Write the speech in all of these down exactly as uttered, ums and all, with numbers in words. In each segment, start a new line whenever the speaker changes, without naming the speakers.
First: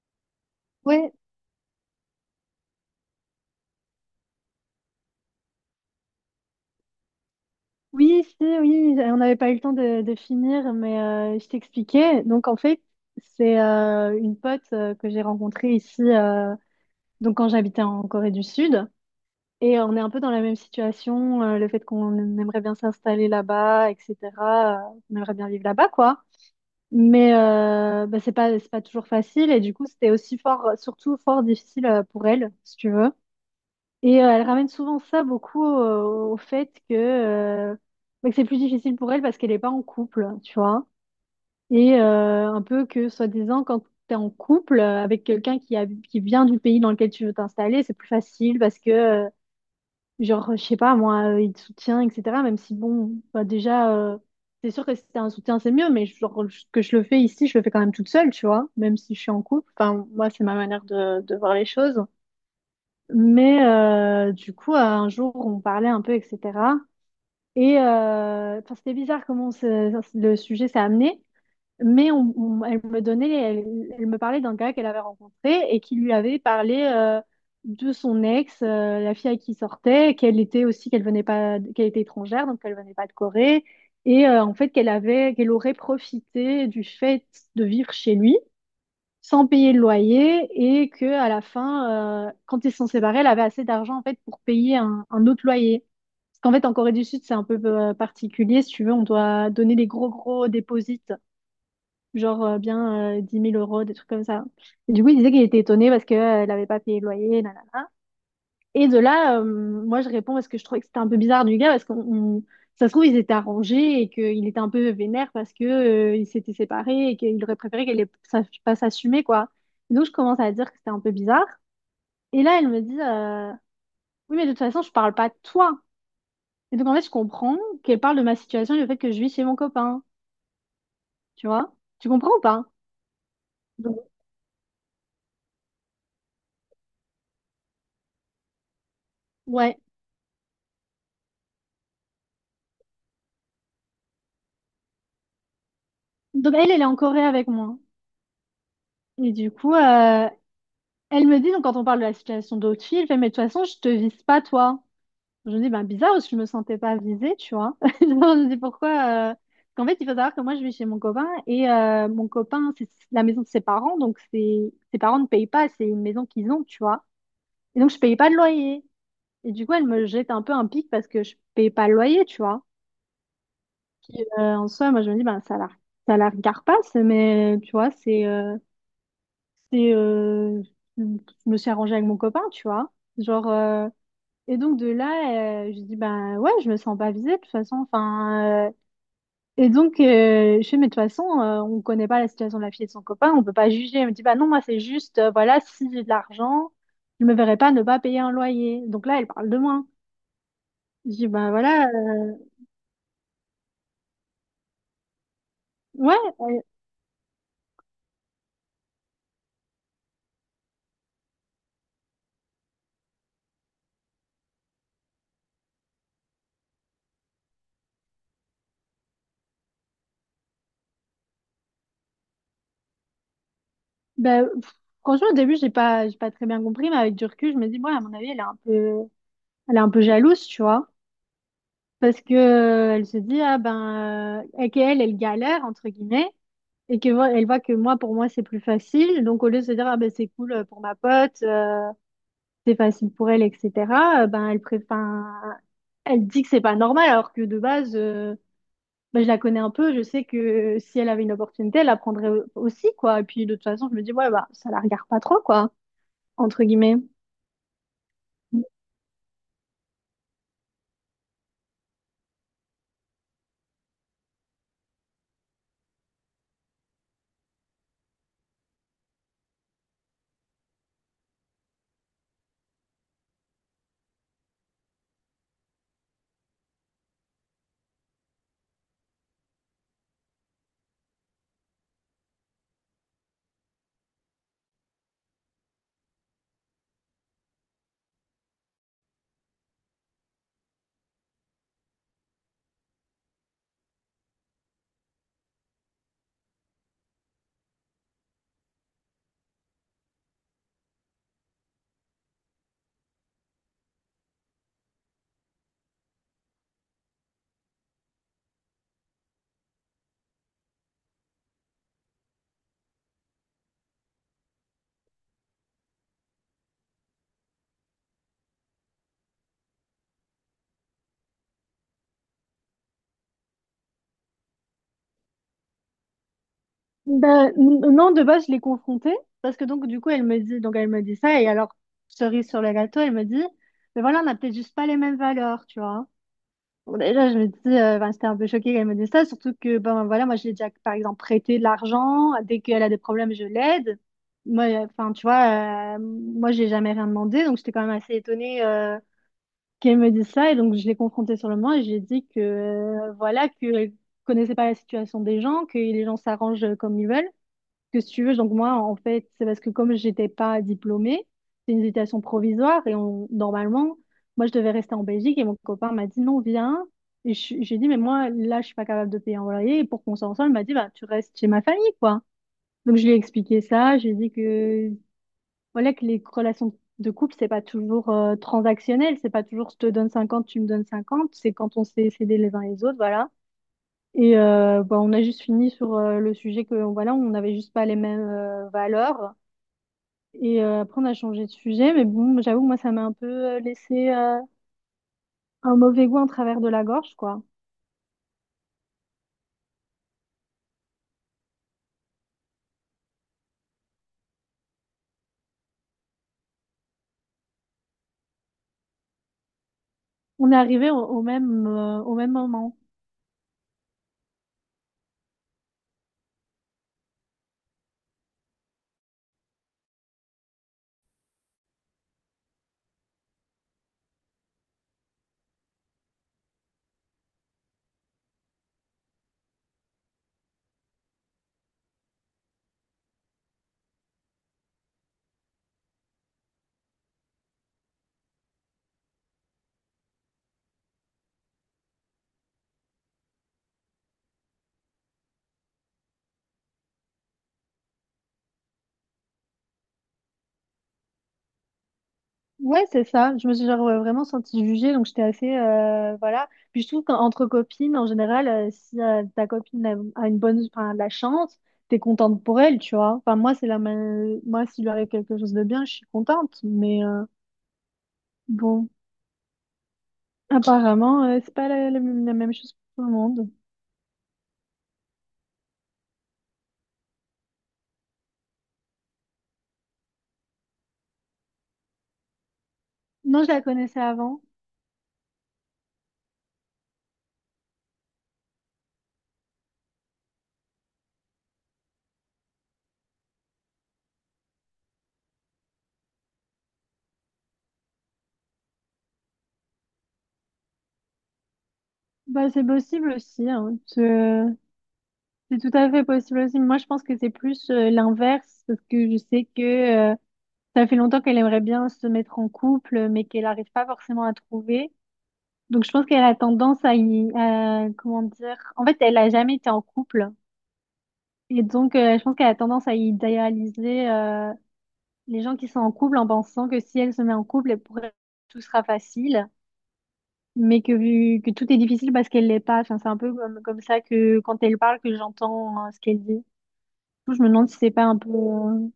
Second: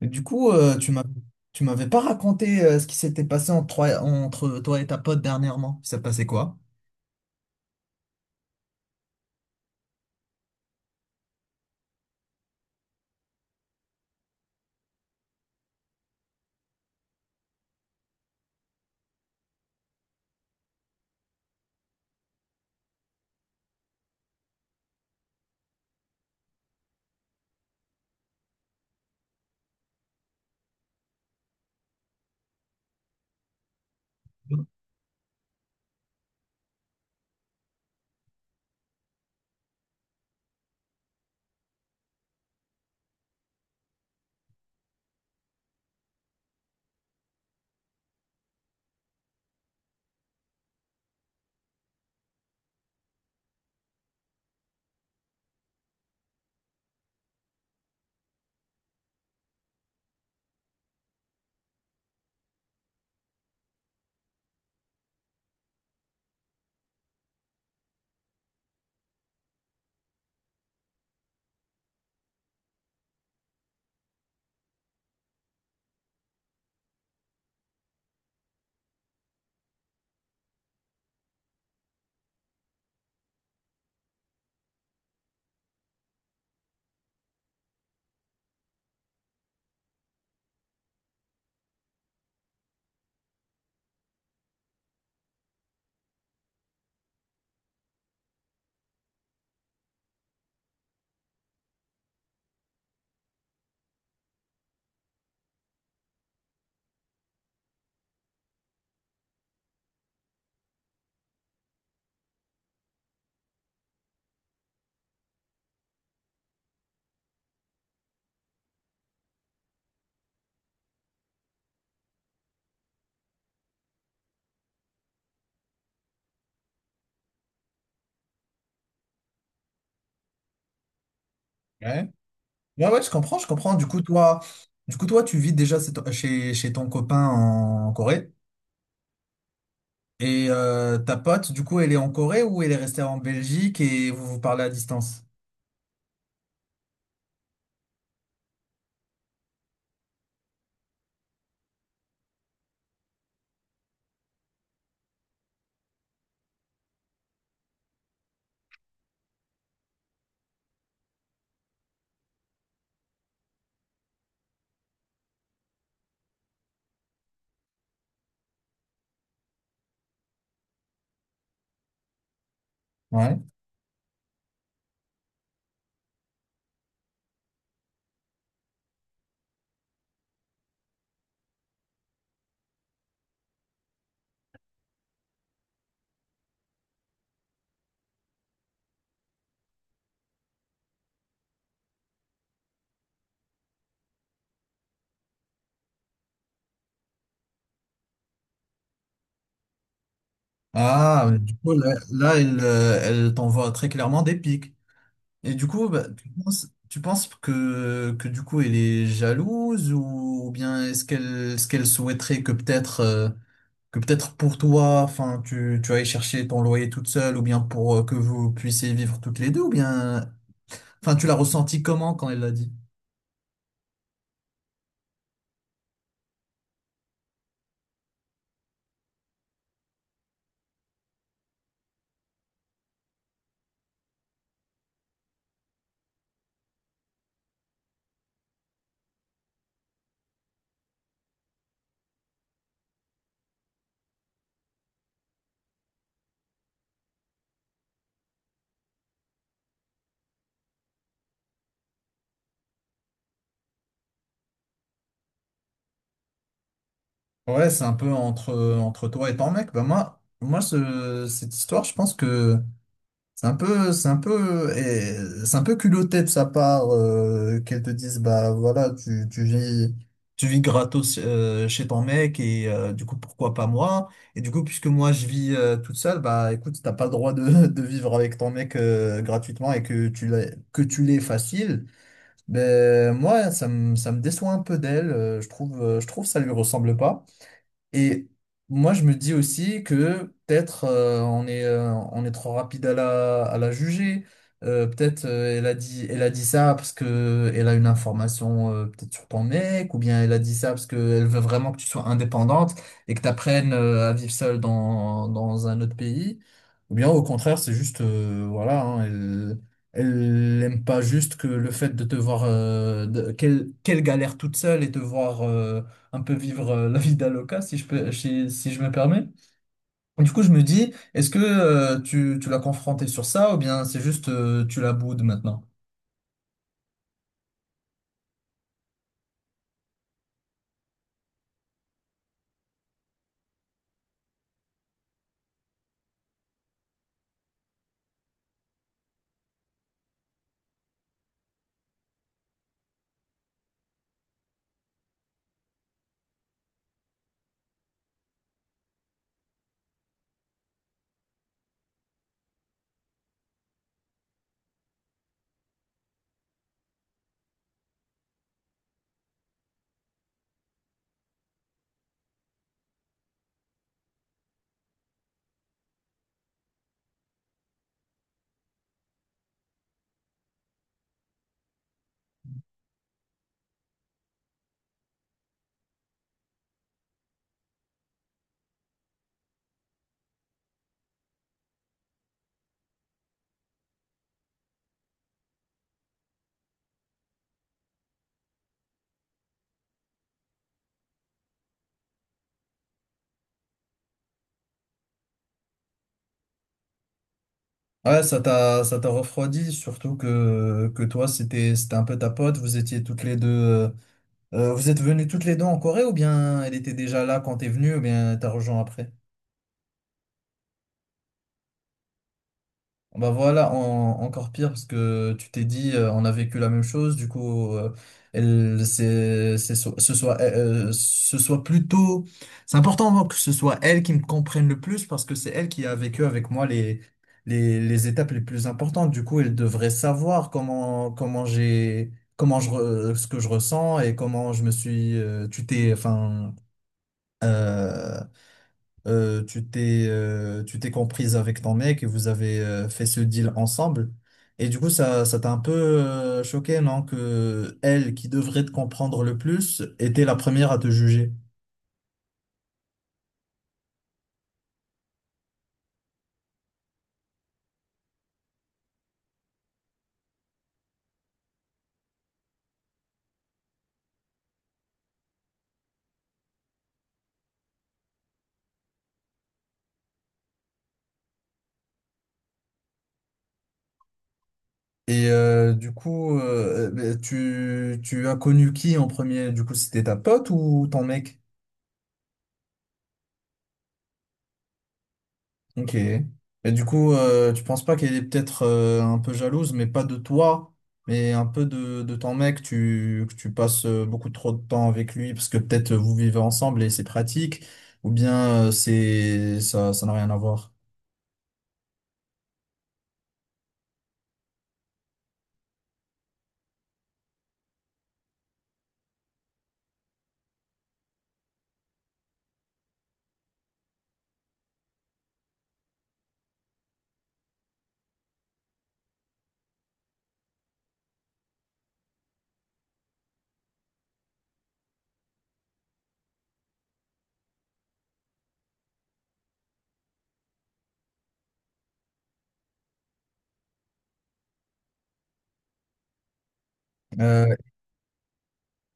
Et du coup, euh, tu m'as,
Ouais,
tu m'avais pas raconté euh, ce qui s'était passé entre, toi- entre toi et ta pote dernièrement. Ça s'est passé quoi?
oui, si, oui, on n'avait pas eu le temps de, de finir, mais euh, je t'expliquais. Donc, en fait, c'est euh, une pote euh, que j'ai rencontrée ici, euh, donc quand j'habitais en Corée du Sud. Et on est un peu dans la même situation, euh, le fait qu'on aimerait bien s'installer là-bas, et cetera euh, on aimerait bien vivre là-bas, quoi. Mais euh, bah, c'est pas, c'est pas toujours facile. Et du coup, c'était aussi fort, surtout fort difficile euh, pour elle, si tu veux. Et euh, elle ramène souvent ça beaucoup au, au fait que, euh, bah, que c'est plus difficile pour elle parce qu'elle n'est pas en couple, tu vois. Et euh, un peu que, soi-disant, quand tu es en couple euh, avec quelqu'un qui, a, qui vient du pays dans lequel tu veux t'installer, c'est plus facile parce que, euh, genre, je sais pas, moi, euh, il te soutient, et cetera. Même si, bon, bah, déjà, euh, c'est sûr que si t'as un soutien, c'est mieux, mais genre, je- que je le fais ici, je le fais quand même toute seule, tu vois, même si je suis en couple. Enfin, moi, c'est ma manière de, de voir les choses. Mais euh, du coup, euh, un jour, on parlait un peu, et cetera. Et euh, enfin, c'était bizarre comment ce- le sujet s'est amené, mais on- on- elle me donnait, elle, elle me parlait d'un gars qu'elle avait rencontré et qui lui avait parlé euh, de son ex, euh, la fille avec qui il sortait, qu'elle était aussi, qu'elle venait pas, qu'elle était étrangère, donc qu'elle venait pas de Corée, et euh, en fait qu'elle avait, qu'elle aurait profité du fait de vivre chez lui sans payer le loyer et que à la fin, euh, quand ils se sont séparés, elle avait assez d'argent en fait pour payer un, un autre loyer. Parce qu'en fait, en Corée du Sud, c'est un peu euh, particulier. Si tu veux, on doit donner des gros gros déposits, genre euh, bien euh, 10 000 euros, des trucs comme ça. Et du coup, il disait qu'il était étonné parce qu'elle n'avait pas payé le loyer, nanana. Et de là, euh, moi, je réponds parce que je trouvais que c'était un peu bizarre du gars, parce qu'on, on- ça se trouve, ils étaient arrangés et qu'il était un peu vénère parce que, euh, ils s'étaient séparés et qu'il aurait préféré qu'elle ait- sache pas s'assumer, quoi. Donc, je commence à dire que c'était un peu bizarre. Et là, elle me dit, euh, oui, mais de toute façon, je parle pas de toi. Et donc, en fait, je comprends qu'elle parle de ma situation, du fait que je vis chez mon copain. Tu vois?
Ouais.
Tu comprends ou pas?
Ouais, ouais, je comprends, je comprends. Du coup,
Donc,
toi, du coup, toi, tu vis déjà chez, chez- chez ton copain en Corée.
ouais.
Et euh, ta pote, du coup, elle est en Corée ou elle est restée en Belgique et vous vous parlez à distance?
Donc, elle, elle est en Corée avec moi. Et du coup, euh, elle me dit, donc, quand on parle de la situation d'autres filles, elle fait, mais de toute façon, je te vise pas, toi. Je me dis, ben bizarre, parce que je me sentais pas visée, tu vois. Je me dis pourquoi. euh, Parce qu'en fait, il faut savoir que moi, je vis chez mon copain et euh, mon copain, c'est la maison de ses parents, donc c'est ses parents ne payent pas, c'est une maison qu'ils ont, tu vois. Et donc, je payais pas de loyer. Et du coup, elle me jette un peu un pic parce que je payais pas le loyer, tu vois.
Ouais.
Euh, en soi, moi, je me dis, ben ça la, ça la regarde pas, c'est- mais tu vois, c'est, euh, c'est, euh, je me suis arrangée avec mon copain, tu vois. Genre. euh, Et donc de là, euh, je dis ben ouais, je me sens pas visée de toute façon. Enfin, euh, et donc euh, je fais mais de toute façon, euh, on connaît pas la situation de la fille et de son copain, on peut pas juger. Elle me dit bah non, moi c'est juste euh, voilà, si j'ai de l'argent, je me verrais pas ne pas payer un loyer. Donc là, elle parle de moi. Je
Ah,
dis
mais
ben
du coup,
voilà,
là,
euh,
là, elle, euh, elle t'envoie très clairement des pics. Et du coup, bah,
ouais,
tu
euh,
penses, tu penses que, que du coup elle est jalouse ou, ou bien est-ce qu'elle ce qu'elle souhaiterait que peut-être euh, que peut-être pour toi, enfin tu, tu ailles chercher ton loyer toute seule, ou bien pour euh, que vous puissiez vivre toutes les deux, ou bien enfin tu l'as ressenti comment quand elle l'a dit?
bah, pff, franchement au début j'ai pas j'ai pas très bien compris, mais avec du recul, je me dis ouais, à mon avis elle est un peu elle est un peu jalouse, tu vois. Parce que, euh, elle se dit, ah ben, euh, et qu'elle, elle galère, entre guillemets, et que, vo- elle voit que moi, pour moi, c'est plus facile. Donc, au lieu de se dire, ah ben, c'est cool euh, pour ma pote, euh, c'est facile pour elle, et cetera, euh, ben, elle préfère, elle dit que c'est pas normal, alors que de base, euh, ben, je la connais un peu, je sais que euh, si elle avait une opportunité, elle la prendrait au- aussi, quoi. Et puis, de toute façon, je me dis, ouais, bah, ça la regarde pas trop, quoi, entre guillemets.
Ouais, c'est un peu entre entre toi et ton mec. Bah moi moi ce- cette histoire, je pense que C'est un peu, c'est un peu, eh, c'est un peu culotté de sa part, euh, qu'elle te dise, bah voilà, tu, tu vis tu vis gratos euh, chez ton mec et euh, du coup pourquoi pas moi, et du coup puisque moi je vis euh, toute seule, bah écoute, t'as pas le droit de, de vivre avec ton mec euh, gratuitement et que tu l'aies que tu l'aies facile. Ben moi, ça me ça me déçoit un peu d'elle, euh, je trouve euh, je trouve, ça lui ressemble pas. Et moi, je me dis aussi que peut-être, euh, on est, euh, on est trop rapide à la, à la juger. Euh, peut-être euh, elle a dit, elle a dit ça parce que elle a une information, euh, peut-être sur ton mec, ou bien elle a dit ça parce qu'elle veut vraiment que tu sois indépendante et que tu apprennes à vivre seule dans, dans un autre pays. Ou bien au contraire, c'est juste, euh, voilà, hein, elle, elle aime pas juste que le fait de te voir, euh, de- qu'elle qu'elle galère toute seule et te voir. euh, un peu vivre euh, la vida loca, si je peux, si, si je me permets. Du coup, je me dis, est-ce que euh, tu, tu l'as confronté sur ça, ou bien c'est juste euh, tu la boudes maintenant?
Ben, n- non, de base, je l'ai confrontée parce que donc, du coup, elle me dit, donc elle me dit ça et alors, cerise sur le gâteau, elle me dit, mais voilà, on n'a peut-être juste pas les mêmes valeurs, tu vois. Bon, déjà, je me dis, euh, ben, j'étais un peu choquée qu'elle me dise ça, surtout que, ben voilà, moi, je l'ai déjà, par exemple, prêté de l'argent, dès qu'elle a des problèmes, je l'aide. Moi, euh, enfin, tu vois, euh, moi, j'ai jamais rien demandé, donc j'étais quand même assez étonnée, euh, qu'elle me dise ça et donc, je l'ai confrontée sur le moment et je lui ai dit que, euh, voilà, que connaissait pas la situation des gens, que les gens s'arrangent comme ils veulent, que si tu veux, donc moi, en fait, c'est parce que comme j'étais pas diplômée, c'est une hésitation provisoire et on, normalement, moi, je devais rester en Belgique et mon copain m'a dit non, viens. Et je- j'ai dit, mais moi, là, je suis pas capable de payer un loyer. Et pour qu'on soit ensemble, il m'a dit, bah, tu restes chez ma famille, quoi. Donc, je lui ai expliqué ça. J'ai dit que, voilà, que les relations de couple, c'est pas toujours euh, transactionnel. C'est pas toujours je te donne cinquante tu me donnes cinquante. C'est quand on sait s'aider les uns les autres, voilà. Et euh, bah, on a juste fini sur euh, le sujet que voilà, on n'avait juste pas les mêmes euh, valeurs. Et euh, après, on a changé de sujet, mais bon, j'avoue, que moi, ça m'a un peu euh, laissé euh, un mauvais goût en travers de la gorge, quoi.
Ouais, ça t'a, ça t'a refroidi, surtout que, que toi, c'était, c'était un peu ta pote, vous étiez toutes les deux, euh, euh, vous êtes venues toutes les deux en Corée, ou bien elle était déjà là quand t'es venu, ou bien t'as rejoint après?
On est arrivé au, au même euh, au même moment.
Bah voilà, en- encore pire, parce que tu t'es dit, euh, on a vécu la même chose. Du coup, euh, elle c'est c'est so- ce soit euh, euh, ce soit plutôt c'est important, hein, que ce soit elle qui me comprenne le plus, parce que c'est elle qui a vécu avec moi les les les étapes les plus importantes. Du coup, elle devrait savoir comment comment j'ai comment je re- ce que je ressens et comment je me suis euh, tu t'es, enfin, euh, euh, tu t'es euh, tu t'es comprise avec ton mec, et vous avez euh, fait ce deal ensemble. Et du coup, ça, ça t'a un peu euh, choqué, non? Que elle, qui devrait te comprendre le plus, était la première à te juger.
Ouais, c'est ça. Je me suis genre euh, vraiment sentie jugée, donc j'étais assez euh, voilà. Puis je trouve qu'entre copines, en général, euh, si euh, ta copine a, a une bonne, enfin, de la chance, t'es contente pour elle, tu vois. Enfin, moi, c'est la ma- moi, s'il lui arrive quelque chose de bien, je suis contente, mais euh, bon. Apparemment, euh, c'est pas la, la même la même chose pour tout le monde.
Et euh, du coup, euh, tu, tu as connu qui en premier? Du coup, c'était ta pote ou ton mec?
Non, je la connaissais avant.
Ok. Et du coup, euh, tu penses pas qu'elle est peut-être, euh, un peu jalouse, mais pas de toi, mais un peu de, de ton mec, tu, que tu passes euh, beaucoup trop de temps avec lui, parce que peut-être euh, vous vivez ensemble et c'est pratique, ou bien euh, c'est ça, ça n'a rien à voir.
Bah, c'est possible aussi, hein. Je- c'est tout à fait possible aussi. Moi, je pense que c'est plus euh, l'inverse parce que je sais que euh, ça fait longtemps qu'elle aimerait bien se mettre en couple, mais qu'elle n'arrive pas forcément à trouver. Donc, je pense qu'elle a tendance à y, à- comment dire. En fait, elle a jamais été en couple et donc euh, je pense qu'elle a tendance à idéaliser euh, les gens qui sont en couple en pensant que si elle se met en couple, elle pourrait tout sera facile. Mais que, vu- que tout est difficile parce qu'elle l'est pas. Enfin, c'est un peu comme, comme ça que quand elle parle, que j'entends euh, ce qu'elle dit. Du coup, je me
Euh,
demande si c'est pas un peu. euh,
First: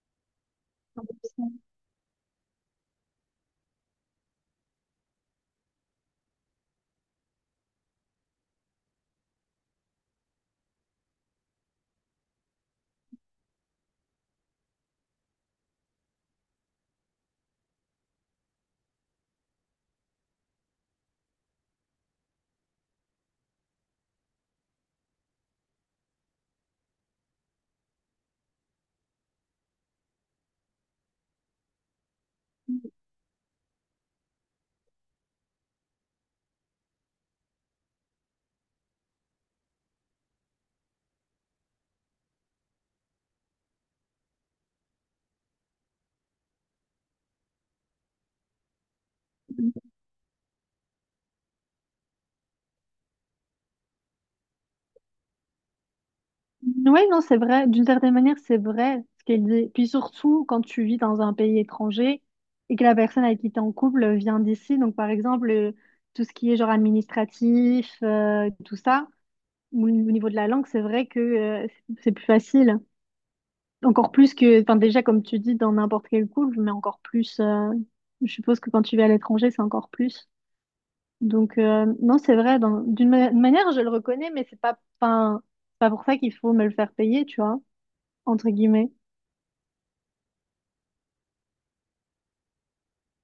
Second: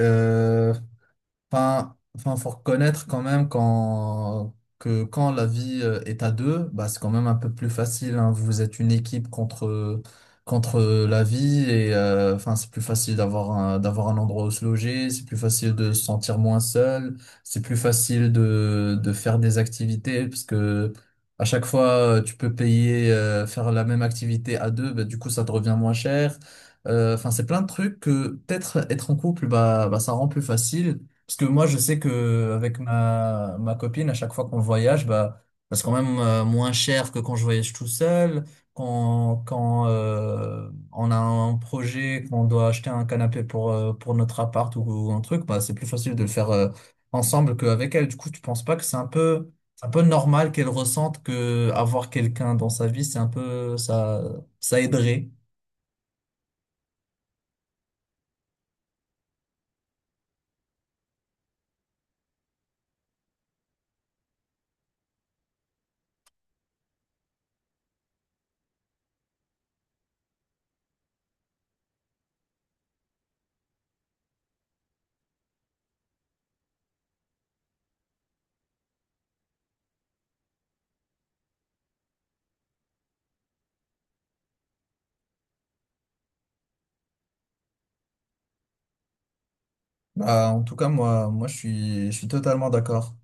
euh,
un peu ça.
Enfin, enfin, faut reconnaître quand même quand, que quand la vie euh, est à deux, bah, c'est quand même un peu plus facile, hein. Vous êtes une équipe contre, contre la vie, et euh, enfin, c'est plus facile d'avoir un, d'avoir un endroit où se loger, c'est plus facile de se sentir moins seul, c'est plus facile de, de faire des activités, parce que à chaque fois, euh, tu peux payer, euh, faire la même activité à deux, bah, du coup, ça te revient moins cher. Euh, Enfin, c'est plein de trucs que peut-être être en couple, bah, bah, ça rend plus facile. Parce que moi, je sais que avec ma, ma copine, à chaque fois qu'on voyage, bah, ça c'est quand même euh, moins cher que quand je voyage tout seul. Quand, quand euh, on a un projet, qu'on doit acheter un canapé pour, euh, pour notre appart ou, ou un truc, bah, c'est plus facile de le faire euh, ensemble qu'avec elle. Du coup, tu penses pas que c'est un peu, c'est un peu normal qu'elle ressente que avoir quelqu'un dans sa vie, c'est un peu, ça, ça aiderait.
Ouais, non, c'est vrai. D'une certaine manière, c'est vrai ce qu'elle dit. Puis surtout, quand tu vis dans un pays étranger et que la personne avec qui t'es en couple vient d'ici, donc par exemple, euh, tout ce qui est genre administratif, euh, tout ça, ou au niveau de la langue, c'est vrai que euh, c'est c'est plus facile. Encore plus que, enfin déjà comme tu dis, dans n'importe quel couple, mais encore plus, euh, je suppose que quand tu vas à l'étranger, c'est encore plus. Donc euh, non, c'est vrai, dans- d'une ma- manière, je le reconnais, mais c'est pas, enfin, c'est pas pour ça qu'il faut me le faire payer, tu vois, entre guillemets.
Bah, en tout cas, moi, moi, je suis, je suis totalement d'accord.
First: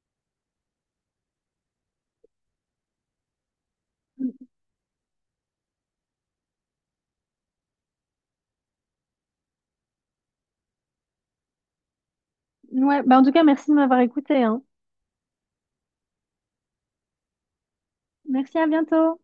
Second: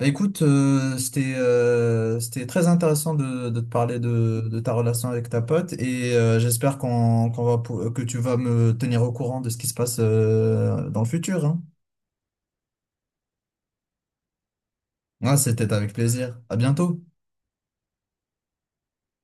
Bah, écoute, euh, c'était, euh, c'était très intéressant de, de te parler de, de ta relation avec ta pote, et euh, j'espère qu'on, qu'on va, pou- que tu vas me tenir au courant de ce qui se passe euh, dans le futur, hein.
Ouais, bah en tout cas, merci de m'avoir écouté, hein.
Ouais, c'était avec plaisir. À bientôt.
Merci, à bientôt.